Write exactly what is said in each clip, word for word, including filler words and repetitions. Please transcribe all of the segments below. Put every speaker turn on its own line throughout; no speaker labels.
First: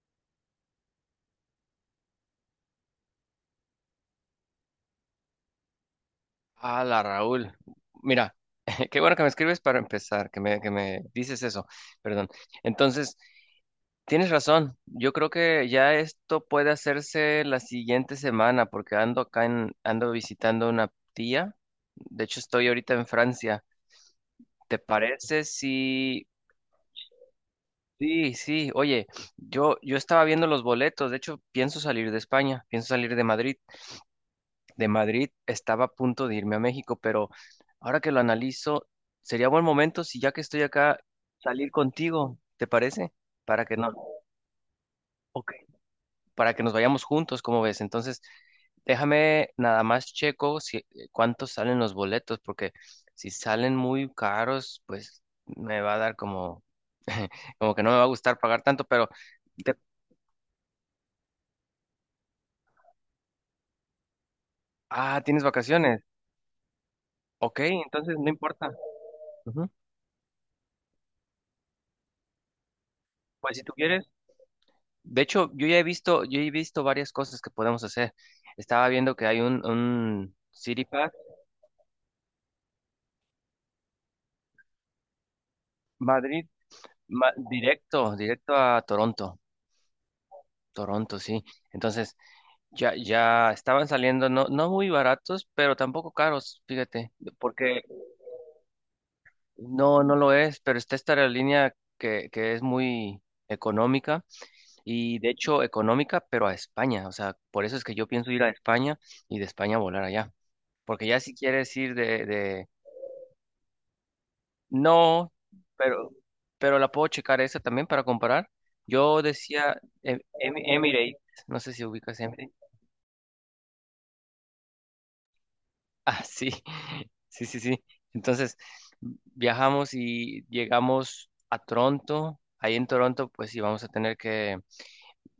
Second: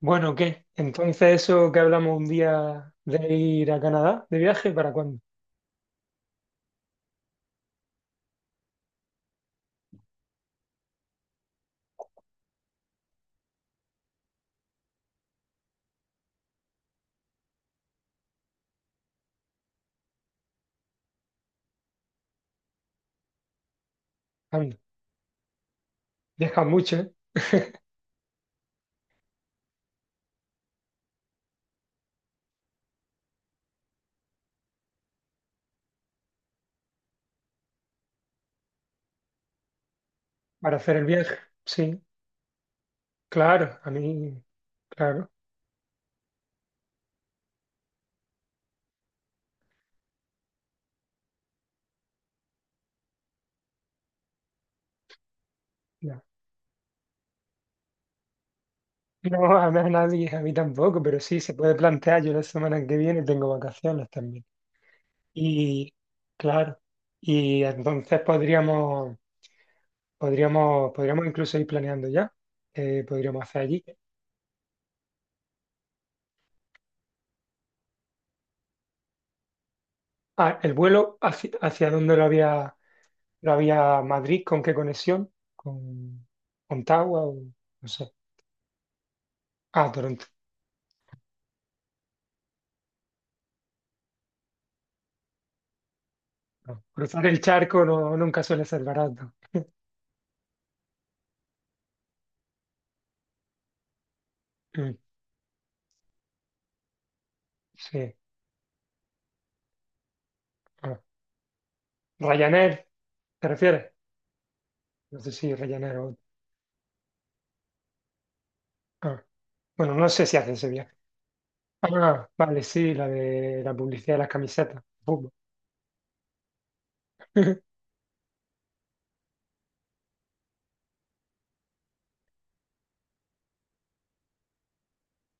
Bueno, ¿qué? Entonces, eso que hablamos un día de ir a Canadá de viaje, ¿para cuándo?
Hola Raúl, mira, qué bueno que me escribes para empezar, que me, que me dices eso, perdón. Entonces, tienes razón, yo creo que ya esto puede hacerse la siguiente semana porque ando acá en, ando visitando una tía, de hecho estoy ahorita en Francia.
Anda,
¿Te parece si...
viajas mucho, ¿eh?
Sí, sí, oye, yo, yo estaba viendo los boletos, de hecho pienso salir de España, pienso salir de Madrid. De Madrid estaba a punto de irme a México, pero ahora que lo analizo, sería buen momento si ya que estoy
Para hacer
acá,
el viaje.
salir
Sí,
contigo, ¿te parece? Para que
claro, a
no,
mí, claro.
ok, para que nos vayamos juntos, ¿cómo ves? Entonces, déjame nada más checo si eh, cuántos salen los boletos, porque si salen muy caros, pues me va a dar
Ya.
como, como que no me va a gustar pagar tanto, pero
No, a
te-
mí a nadie, a mí tampoco, pero sí, se puede plantear. Yo la semana que viene tengo vacaciones también.
ah, tienes
Y,
vacaciones.
claro,
Ok,
y
entonces
entonces
no importa.
podríamos,
Ujú.
podríamos, podríamos incluso ir planeando ya. Eh, podríamos
Pues
hacer
si tú
allí.
quieres. De hecho, yo ya he visto, yo he visto varias cosas que podemos hacer. Estaba viendo que hay un, un
Ah, el
City Pack
vuelo, ¿hacia, hacia dónde lo había? Pero había Madrid, ¿con qué conexión? ¿Con
Madrid,
Ottawa
ma-
o no
directo,
sé?
directo a Toronto.
Ah, Toronto.
Toronto, sí. Entonces, ya, ya estaban saliendo, no, no muy baratos, pero tampoco caros,
No.
fíjate,
Cruzar el
porque
charco no, nunca suele ser barato.
no, no lo es, pero está esta aerolínea que, que es muy económica
Mm,
y de hecho económica, pero a España. O sea, por eso es que yo
sí.
pienso ir a España y de España volar allá.
Ah.
Porque ya si quieres ir de, de
Ryanair, ¿te refieres? No
no,
sé si Ryanair o...
pero, pero la puedo checar esa también para comparar. Yo
ah.
decía
Bueno, no
em-
sé si hace
em-
ese viaje.
Emirates, no sé si ubicas
Ah,
Emirates.
vale, sí, la de la publicidad de las camisetas. Fútbol.
Ah, sí, sí, sí, sí. Entonces viajamos y llegamos a Toronto. Ahí en Toronto, pues sí, vamos a tener que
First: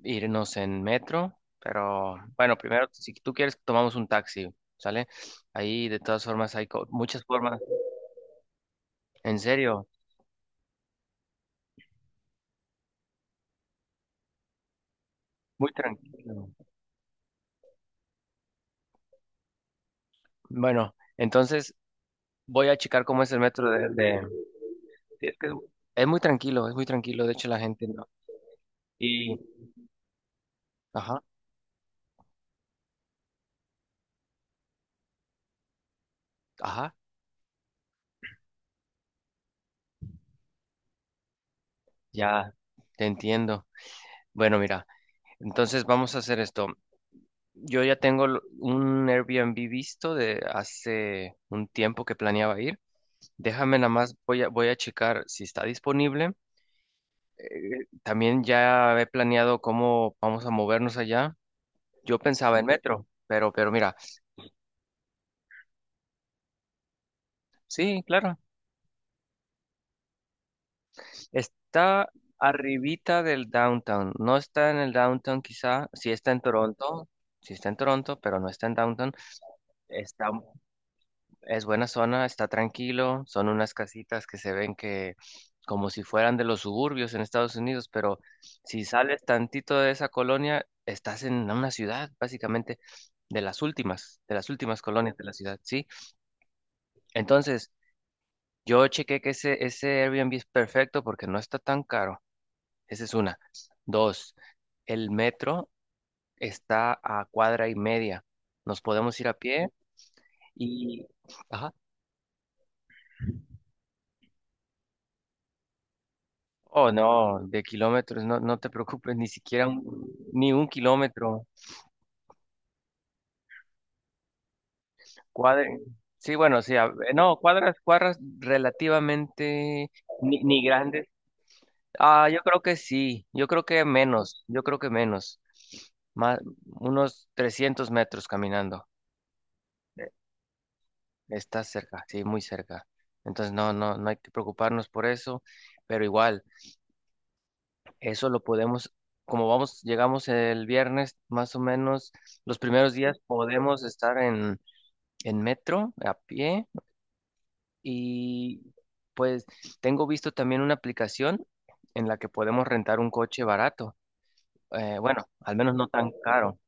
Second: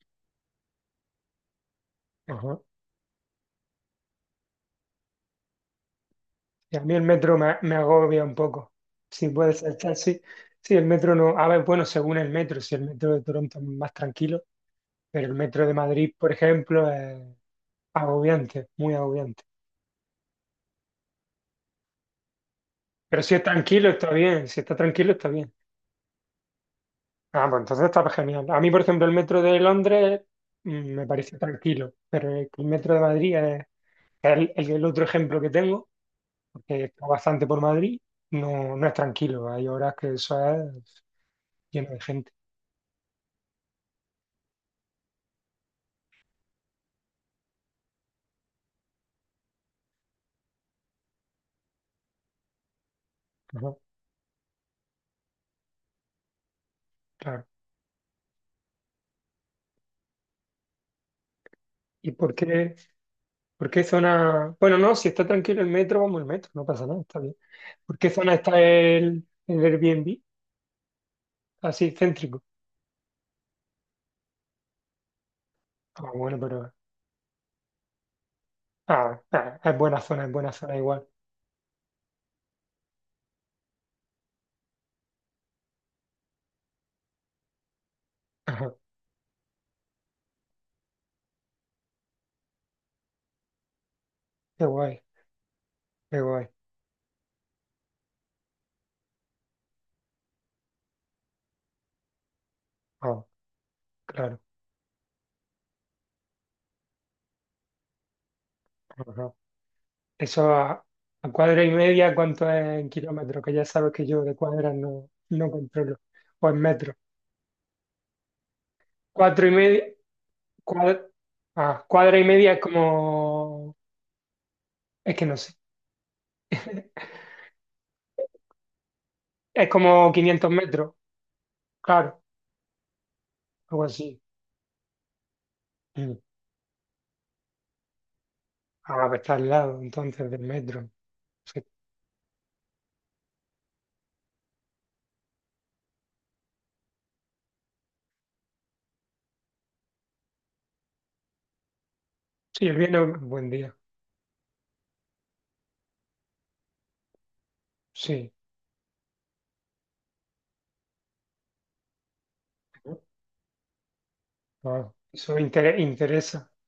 irnos en metro. Pero bueno,
Ajá.
primero, si tú quieres, tomamos un taxi, ¿sale? Ahí de todas formas hay
Y a
co-
mí el
muchas
metro me,
formas.
me agobia un poco. Si
En
puede ser
serio,
taxi. Sí, sí, el metro no. A ver, bueno, según el metro, si el metro de Toronto es más tranquilo, pero el metro
muy
de Madrid, por
tranquilo.
ejemplo, agobiante, muy agobiante.
Bueno, entonces voy a checar
Pero
cómo es
si
el
es
metro
tranquilo,
de,
está
de-
bien. Si está tranquilo,
sí,
está
es que
bien.
es es muy tranquilo, es muy tranquilo, de hecho
Ah,
la
pues entonces
gente
está
no.
genial. A mí, por ejemplo, el
Y,
metro de Londres mm, me
ajá,
parece tranquilo, pero el el metro de Madrid es el, el- el otro ejemplo que tengo, porque
ajá,
está bastante por Madrid, no, no es tranquilo. Hay horas que eso es lleno de gente.
ya te entiendo. Bueno, mira, entonces vamos a hacer esto. Yo ya tengo l- un Airbnb visto de hace un tiempo que planeaba ir.
Ajá,
Déjame nada más, voy a, voy a checar si está disponible.
claro.
Eh, también ya he planeado cómo vamos a movernos allá.
¿Y
Yo
por
pensaba en
qué,
metro, pero,
por
pero
qué
mira,
zona? Bueno, no, si está tranquilo el metro, vamos el metro, no pasa nada, está bien. ¿Por
sí,
qué zona
claro.
está el, el Airbnb? Así,
Está
céntrico.
arribita del downtown. No está en el downtown quizá.
Ah,
Sí está
bueno,
en
pero
Toronto. Sí está en Toronto, pero no está en downtown.
ah, ah, es buena zona,
Está,
es buena zona igual.
es buena zona, está tranquilo. Son unas casitas que se ven que como si fueran de los suburbios en Estados Unidos, pero
Ajá,
si sales tantito de esa colonia, estás en una ciudad, básicamente, de las últimas, de las
qué
últimas
guay,
colonias de la ciudad, ¿sí?
qué guay.
Entonces, yo chequé que ese, ese Airbnb es perfecto porque no está tan caro. Esa es
Ah,
una. Dos,
claro.
el metro está a cuadra y media. Nos podemos ir
Ajá.
a pie
Eso a,
y...
a cuadra y
Ajá.
media, ¿cuánto es en kilómetros? Que ya sabes que yo de cuadras no, no controlo. O en
Oh,
metros.
no, de kilómetros, no, no te preocupes, ni
Cuatro y
siquiera
media,
un- ni un
cuadra,
kilómetro.
ah, cuadra y media es como, es que no sé,
Cuadra... Sí, bueno, sí, a- no, cuadras, cuadras
es
relativamente
como
ni,
quinientos
ni
metros,
grandes.
claro,
Ah, yo creo que sí, yo creo
algo
que
así.
menos, yo creo que menos.
Mm.
Más, unos trescientos metros caminando.
Ah, pues está al lado entonces del metro. Sí,
Está cerca, sí, muy cerca. Entonces no, no, no hay que preocuparnos por eso, pero igual, eso lo podemos, como vamos, llegamos el viernes, más o menos, los
sí, el
primeros días
viernes, buen día.
podemos estar en, en metro, a pie,
Sí,
y pues tengo visto también una aplicación en la que podemos rentar un coche barato.
ah,
Eh, bueno,
eso
al menos
inter-
no tan
interesa.
caro.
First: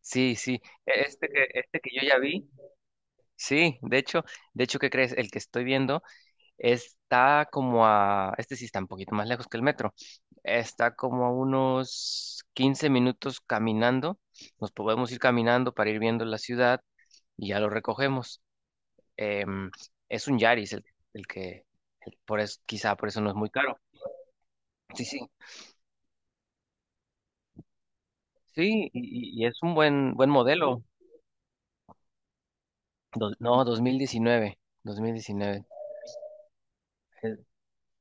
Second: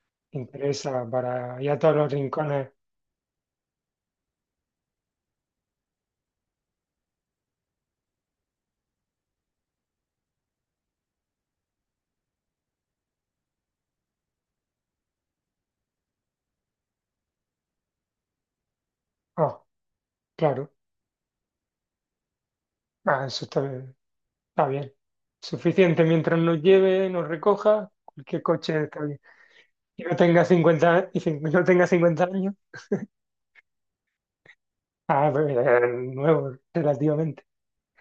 Sí, sí. e-,
Interesa
Este que,
para ir a
este que
todos
yo
los
ya vi,
rincones.
sí, de hecho, de hecho, ¿qué crees? El que estoy viendo. Está como a, este sí está un poquito más lejos que el metro. Está como a unos quince minutos caminando. Nos podemos ir caminando para ir viendo la ciudad y ya lo recogemos. Em,
Ah,
es un Yaris
claro,
el, el que, el- por eso, quizá por eso
ah,
no es
eso
muy
está,
caro.
está bien.
Sí, sí.
Suficiente mientras nos lleve, nos recoja, cualquier coche
Sí,
está bien.
y, y- y es un
Y no
buen, buen
tenga
modelo.
cincuenta y cin- no tenga cincuenta años.
Dos- no, dos mil diecinueve,
Ah, pues,
dos mil diecinueve.
eh, nuevo,
Es
relativamente.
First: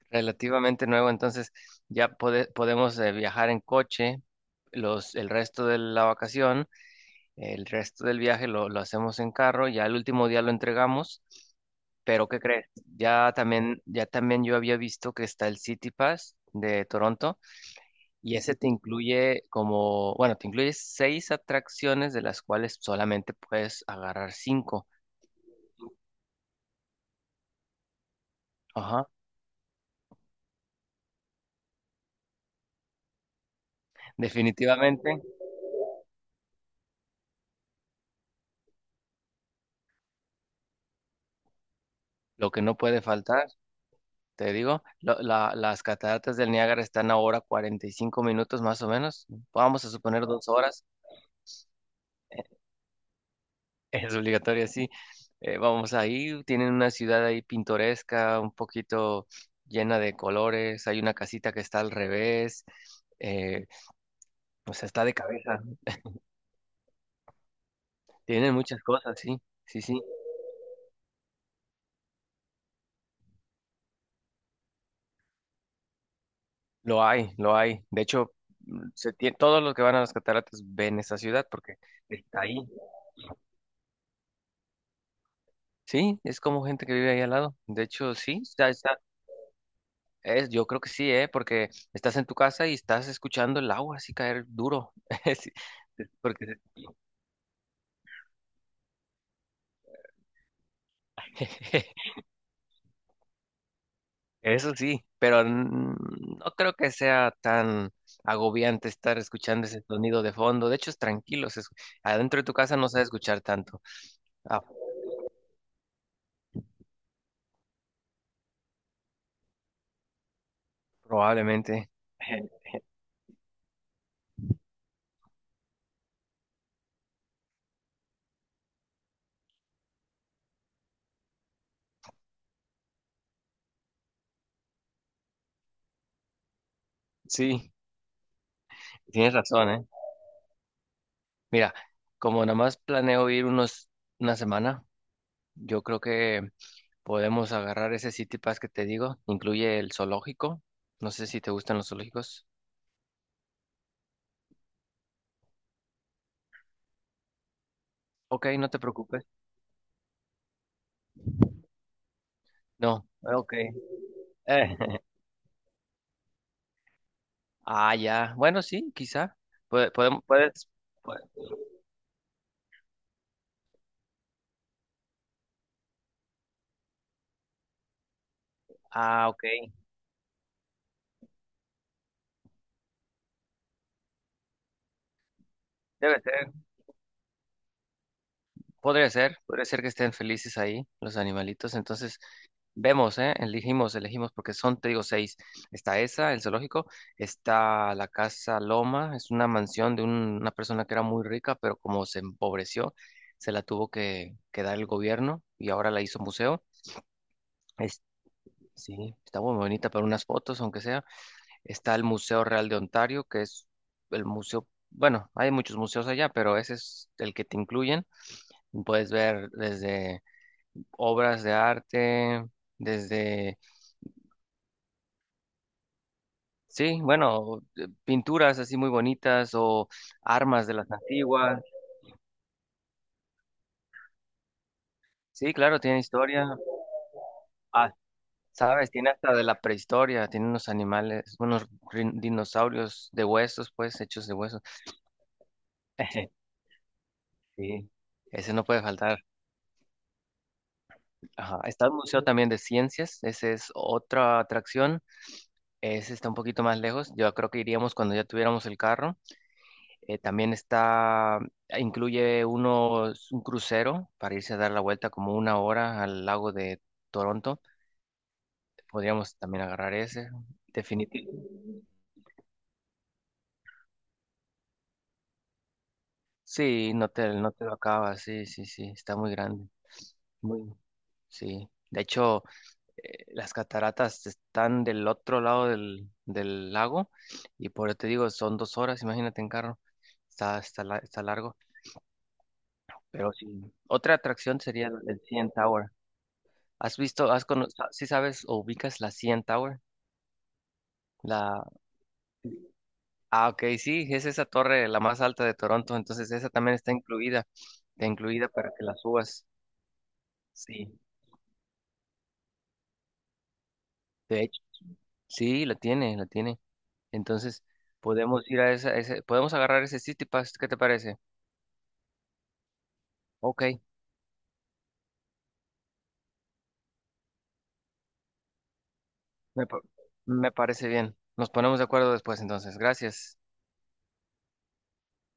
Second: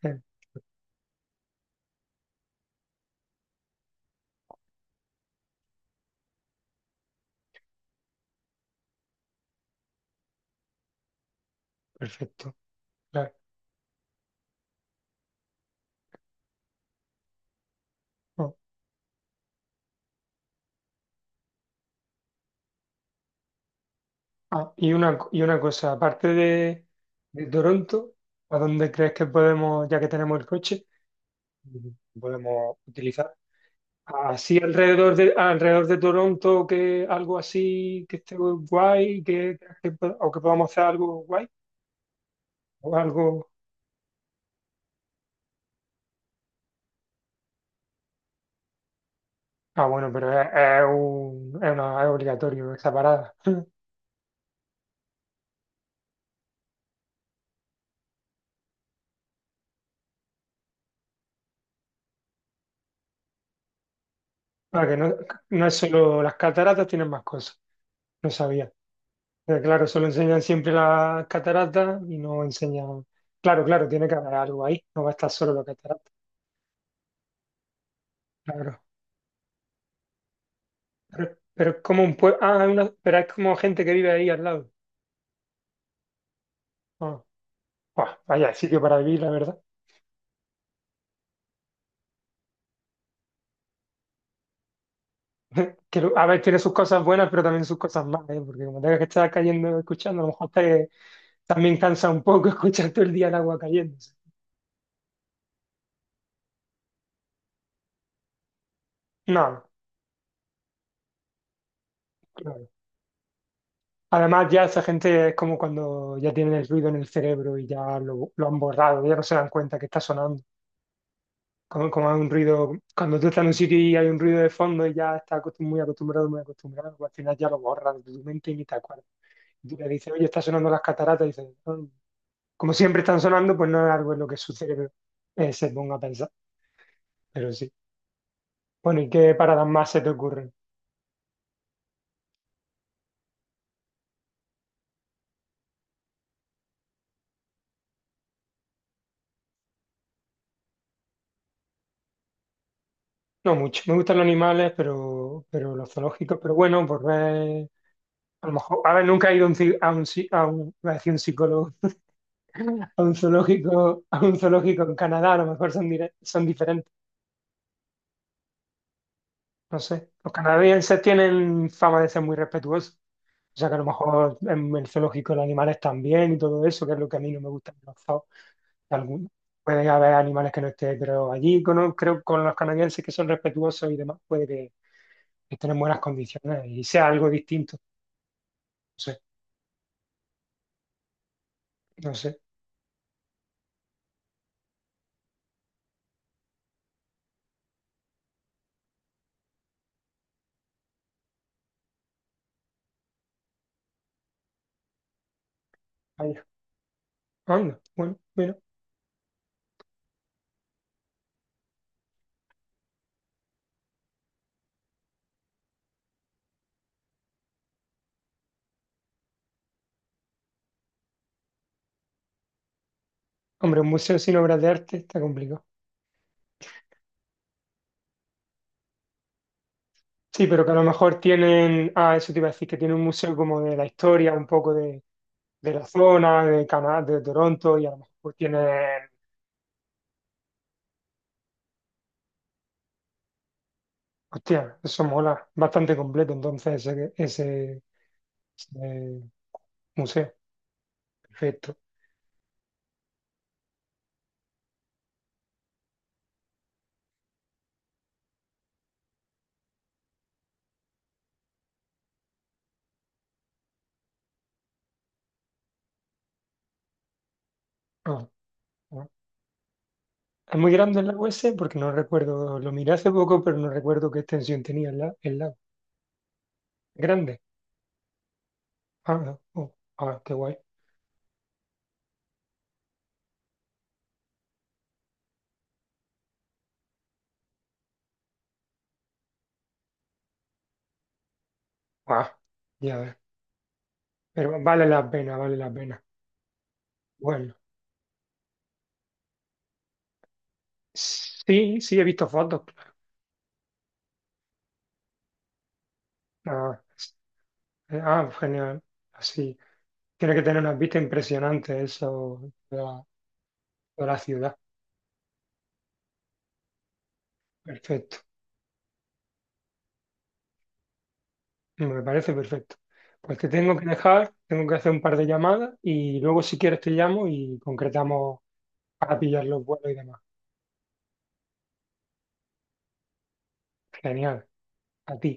Eh,
relativamente nuevo, entonces ya pode- podemos eh, viajar en coche los, el resto de la vacación. El resto del viaje lo, lo hacemos en carro, ya el último día lo entregamos, pero ¿qué
Perfecto,
crees? Ya
claro.
también, ya también yo había visto que está el City Pass de Toronto y
Oh,
ese te incluye como, bueno, te incluye seis atracciones de las cuales solamente puedes agarrar
ah,
cinco.
y una, co- y una cosa, aparte de, de Toronto, ¿a dónde
Ajá.
crees que podemos, ya que tenemos el coche, podemos utilizar? Así
Definitivamente,
alrededor de, alrededor de Toronto, que algo así que esté guay, que, que po- o que podamos hacer algo guay,
lo que no
o
puede faltar,
algo.
te digo, lo- la- las cataratas del Niágara están ahora cuarenta y cinco minutos más o menos, vamos
Ah,
a
bueno,
suponer
pero es,
dos
es
horas.
un- es una- es obligatorio esa parada.
Es obligatoria, sí. Eh, vamos ahí, tienen una ciudad ahí pintoresca, un poquito llena de colores, hay una casita que está al revés, eh, o sea,
Para que
está de
no,
cabeza.
no es solo las cataratas, tienen más cosas. No
Tienen
sabía.
muchas cosas, sí,
Pero
sí,
claro,
sí,
solo enseñan siempre las cataratas y no enseñan. Claro, claro, tiene que haber algo ahí. No va a estar solo las cataratas.
lo hay, lo hay. De hecho,
Claro.
mm, se tie- todos los que van a las cataratas ven esa
Pero,
ciudad
pero
porque
es como un pueblo.
está ahí.
Ah, hay una- pero es como gente que vive ahí al lado.
Sí, es como gente que vive
Ah,
ahí al lado. De
buah,
hecho, sí,
vaya
está,
sitio para
está,
vivir, la verdad.
es, yo creo que sí, ¿eh? Porque estás en tu casa y estás escuchando el agua así caer duro.
Que,
Sí,
a ver,
porque
tiene sus cosas buenas, pero también sus cosas malas, ¿eh? Porque como tengas que estar cayendo escuchando, a lo mejor te, también cansa un poco escuchar todo el día el agua cayéndose.
eso sí, pero n- no creo que sea tan agobiante estar
No, no,
escuchando ese sonido de fondo. De hecho, es tranquilo. se escu- Adentro de tu
claro.
casa no se va a escuchar tanto.
Además,
Ah,
ya esa gente es como cuando ya tienen el ruido en el cerebro y ya lo, lo han borrado, ya no se dan cuenta que está sonando.
probablemente.
Como, como hay un ruido, cuando tú estás en un sitio y hay un ruido de fondo y ya estás acostum- muy acostumbrado, muy acostumbrado, pues al final ya lo borras de tu mente y ni te acuerdas. Y tú le dices, oye, está sonando las cataratas, y dices, "Ah". Como siempre están sonando, pues no es algo en lo que su cerebro eh, se ponga a pensar, pero
Sí,
sí. Bueno, ¿y
tienes
qué paradas
razón, ¿eh?
más se te ocurren?
Mira, como nada más planeo ir unos, una semana, yo creo que podemos agarrar ese City Pass que te digo. Incluye el zoológico. No sé si te gustan los zoológicos.
No mucho, me gustan los animales, pero, pero los zoológicos, pero bueno, por ver, a
Ok,
lo
no te
mejor, a ver,
preocupes.
nunca he ido a un, ci- a un, ci- a un, iba a decir un psicólogo, a
No,
un
ok.
zoológico, a un zoológico en Canadá, a lo mejor son, dire- son diferentes,
Ah, ya. Bueno, sí, quizá.
no
Puede,
sé.
podemos,
Los
puedes.
canadienses
pue-
tienen fama de ser muy respetuosos, o sea que a lo mejor en el zoológico los animales también y todo eso, que es lo que a mí no me gusta en los zoos.
ah,
algún-
ok.
Puede haber animales que no estén, pero allí con- creo con los canadienses que son respetuosos y demás, puede que estén en buenas
Debe ser.
condiciones y sea algo distinto. No
Podría
sé,
ser. Podría ser que estén felices ahí, los animalitos.
no
Entonces,
sé.
vemos, ¿eh? Elegimos, elegimos, porque son, te digo, seis. Está esa, el zoológico. Está la Casa Loma. Es una mansión de un- una persona que era muy rica, pero como se empobreció, se la tuvo que, que dar el gobierno y ahora la hizo
Vaya.
museo.
Anda,
Es-
bueno, mira.
sí, está muy bonita para unas fotos, aunque sea. Está el Museo Real de Ontario, que es el museo, bueno, hay muchos museos allá, pero ese es el que te incluyen. Puedes ver desde obras de arte, desde,
Hombre, un museo sin obras de arte está complicado.
sí, bueno, eh, pinturas así muy bonitas o
Sí, pero
armas
que
de
a lo
las
mejor
antiguas.
tienen, ah, eso te iba a decir, que tiene un museo como de la historia, un poco de,
Sí,
de
claro,
la
tiene
zona,
historia.
de Canadá, de Toronto, y a
Ah,
lo mejor tienen,
sabes, tiene hasta de la prehistoria, tiene unos animales, unos rin- dinosaurios de huesos, pues, hechos de huesos.
hostia, eso mola, bastante completo entonces ese, ese,
Sí, ese no puede faltar.
ese museo.
Ajá,
Perfecto.
está el Museo también de Ciencias, esa es otra atracción, ese está un poquito más lejos, yo creo que iríamos cuando ya tuviéramos el carro. Eh, también está, incluye unos, un crucero para irse a dar la vuelta como una hora al lago de Toronto,
Ah, ah.
podríamos también agarrar ese,
Es muy grande el lago ese porque
definitivamente.
no recuerdo, lo miré hace poco, pero no recuerdo qué extensión tenía el, la- el lago.
Sí, no te,
Grande.
no te lo acabas, sí, sí, sí, está
Ah,
muy
no.
grande,
Oh, ah, qué guay.
muy, sí. De hecho, eh, las cataratas están del otro lado del, del lago y por eso te digo, son dos horas, imagínate en carro, está, está, la- está largo,
Ah, ya ves.
pero sí, otra atracción
Pero vale
sería la
la
del
pena,
C N
vale la
Tower.
pena.
¿Has visto, has
Bueno,
cono- sa- ¿Si sabes o ubicas la C N Tower? La,
sí, sí, he visto fotos.
ah, ok, sí, es esa torre la más alta de Toronto, entonces esa también
Ah,
está
s-
incluida, está
ah,
incluida para
genial.
que la subas.
Así. Tiene que tener unas
Sí,
vistas impresionantes eso de la, de la
de
ciudad.
hecho, sí, la tiene, la tiene. Entonces,
Perfecto.
podemos ir a esa, ese, podemos agarrar ese City Pass, ¿qué te parece?
Me parece perfecto. Pues te
Ok,
tengo que dejar, tengo que hacer un par de llamadas y luego si quieres te llamo y concretamos para pillar los
me, pa-
vuelos y demás.
me parece bien. Nos ponemos de acuerdo después entonces. Gracias.
Genial. A ti.